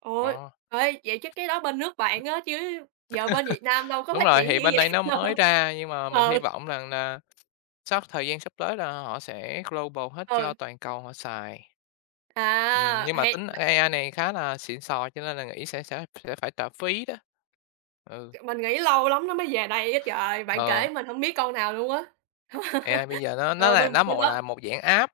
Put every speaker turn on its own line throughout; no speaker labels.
Ủa,
Đó.
ê, vậy chắc cái đó bên nước bạn á, chứ giờ bên Việt Nam đâu có
Đúng
phát
rồi,
triển
thì
dữ
bên đây
vậy
nó mới ra nhưng mà mình hy
Ừ.
vọng rằng là sắp thời gian sắp tới là họ sẽ global hết cho
Ừ.
toàn cầu họ xài. Ừm,
À,
nhưng mà
hay
tính
bạn!
AI này khá là xịn xò cho nên là nghĩ sẽ sẽ thì sẽ phải trả phí đó. Ừ.
Ờ, mình nghĩ lâu lắm nó mới về đây á trời, bạn kể
Ờ.
mình hông biết con nào luôn á.
AI bây giờ nó nó
Ờ,
là
bên
nó
bên
một,
đó
à, một dạng app,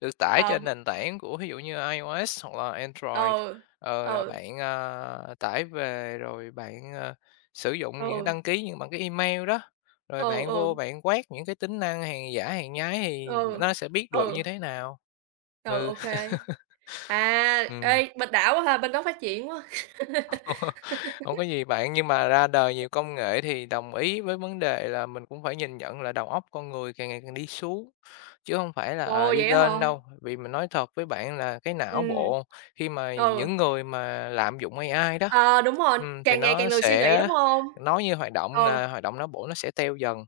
được tải
Ờ,
trên
b
nền tảng của thí dụ như là IOS hoặc là Android,
Ừ,
ờ, rồi
ừ.
bạn, ờ, tải về rồi bạn, ờ, sử dụng những
Ừ.
đăng ký như bằng cái email đó, rồi
Ừ,
bạn vô
ừ.
bạn quét những cái tính năng hàng giả hàng nhái thì
Ừ,
nó sẽ biết được
ừ.
như thế nào.
Ừ,
Ừ.
ô kê. À,
Ừm.
ê, bên đã quá ha, bên đó phát triển quá!
Hông có gì bạn, nhưng mà ra đời nhiều công nghệ thì đồng ý với vấn đề là mình cũng phải nhìn nhận là đầu óc con người càng ngày càng đi xuống chứ hông phải là, ờ,
Ồ!
đi
Vậy á
lên
hả?
đâu, vì mình nói thật với bạn là cái não
Ừm,
bộ, khi mà
ừ.
những người mà lạm dụng AI đó,
Ờ, đúng rồi,
ừm, thì
càng ngày càng
nó
lười suy nghĩ,
sẽ
đúng hông?
nói như hoạt động
Ừ.
là hoạt động não bộ nó sẽ teo dần.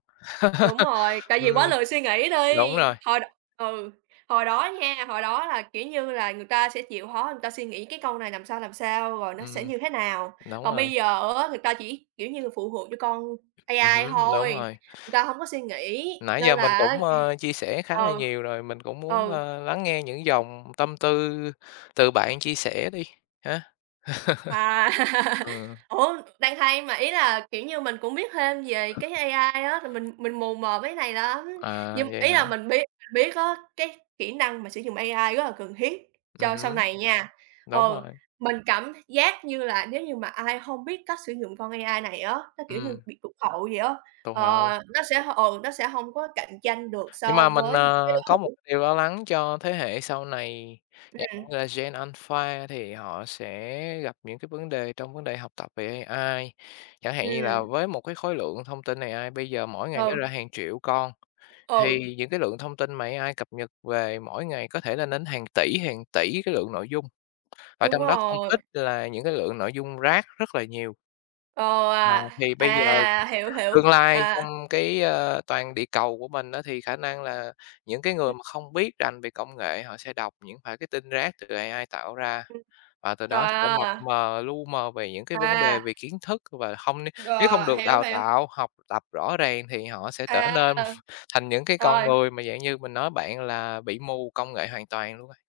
Đúng rồi, tại vì
Ừm,
quá lười suy nghĩ
đúng
đi,
rồi.
hồi đ ừ, hồi đó nha, hồi đó là, kiểu như, là người ta sẽ chịu khó, người ta suy nghĩ cái câu này làm sao, làm sao, rồi nó sẽ
Ừm,
như thế nào.
đúng
Còn
rồi.
bây giờ á, người ta chỉ, kiểu như là, phụ thuộc vô con
Ừm
AI
hứm, đúng
thôi,
rồi.
người ta hông có suy nghĩ,
Nãy
nên
giờ
là
mình
á
cũng, ờ, chia sẻ khá là
ừ,
nhiều rồi, mình cũng muốn,
ừ.
ơ, lắng nghe những dòng tâm tư từ bạn chia sẻ đi, ha.
À!
Ừm.
Ủa, đang hay mà, ý là, kiểu như, mình cũng biết thêm về cái AI á, là mình mình mù mờ mấy cái này lắm,
À,
nhưng
vậy
ý
hả?
là mình biết biết á, cái kỹ năng mà sử dụng AI rất là cần thiết
Ừm
cho sau
hứm.
này nha.
Đúng
Ừ,
rồi.
mình cảm th giác như là nếu như mà ai hông biết cách sử dụng con AI này á, nó, kiểu như,
Ừm.
bị tụt hậu vậy á,
Tụt
ờ,
hậu.
nó sẽ, ừ, nó sẽ hông có cạnh tranh được
Nhưng
so
mà mình,
với những cái đối
ờ, có một
thủ.
điều lo lắng cho thế hệ sau này
Ừm.
[unintelligible] như là gen alpha là thì họ sẽ gặp những cái vấn đề trong vấn đề học tập về AI. Chẳng hạn như là
Ừm.
với một cái khối lượng thông tin AI bây giờ mỗi ngày nó
Ừ.
ra hàng triệu con,
Ừ.
thì những cái lượng thông tin mà AI cập nhật về mỗi ngày có thể lên đến hàng tỉ, hàng tỉ cái lượng nội dung và
Đúng
trong đó không
rồi.
ít là những cái lượng nội dung rác rất là nhiều.
Ồ,
Ờ,
à!
thì bây giờ,
À, hiểu hiểu.
tương lai
À!
trong cái, ơ, toàn địa cầu của mình á, thì khả năng là những cái
Ừm.
người mà không biết rành về công nghệ họ sẽ đọc những phải cái tin rác từ AI tạo ra.
Ừm.
Và từ đó sẽ mập
À!
mờ, lu mờ về những cái vấn đề
À!
về kiến thức và không đi nếu không
Ờ,
được
hiểu,
đào
hiếu.
tạo, học tập rõ ràng thì họ sẽ trở nên
À!
thành những cái con
Rồi.
người mà dạng như mình nói bạn là bị mù công nghệ hoàn toàn luôn ấy.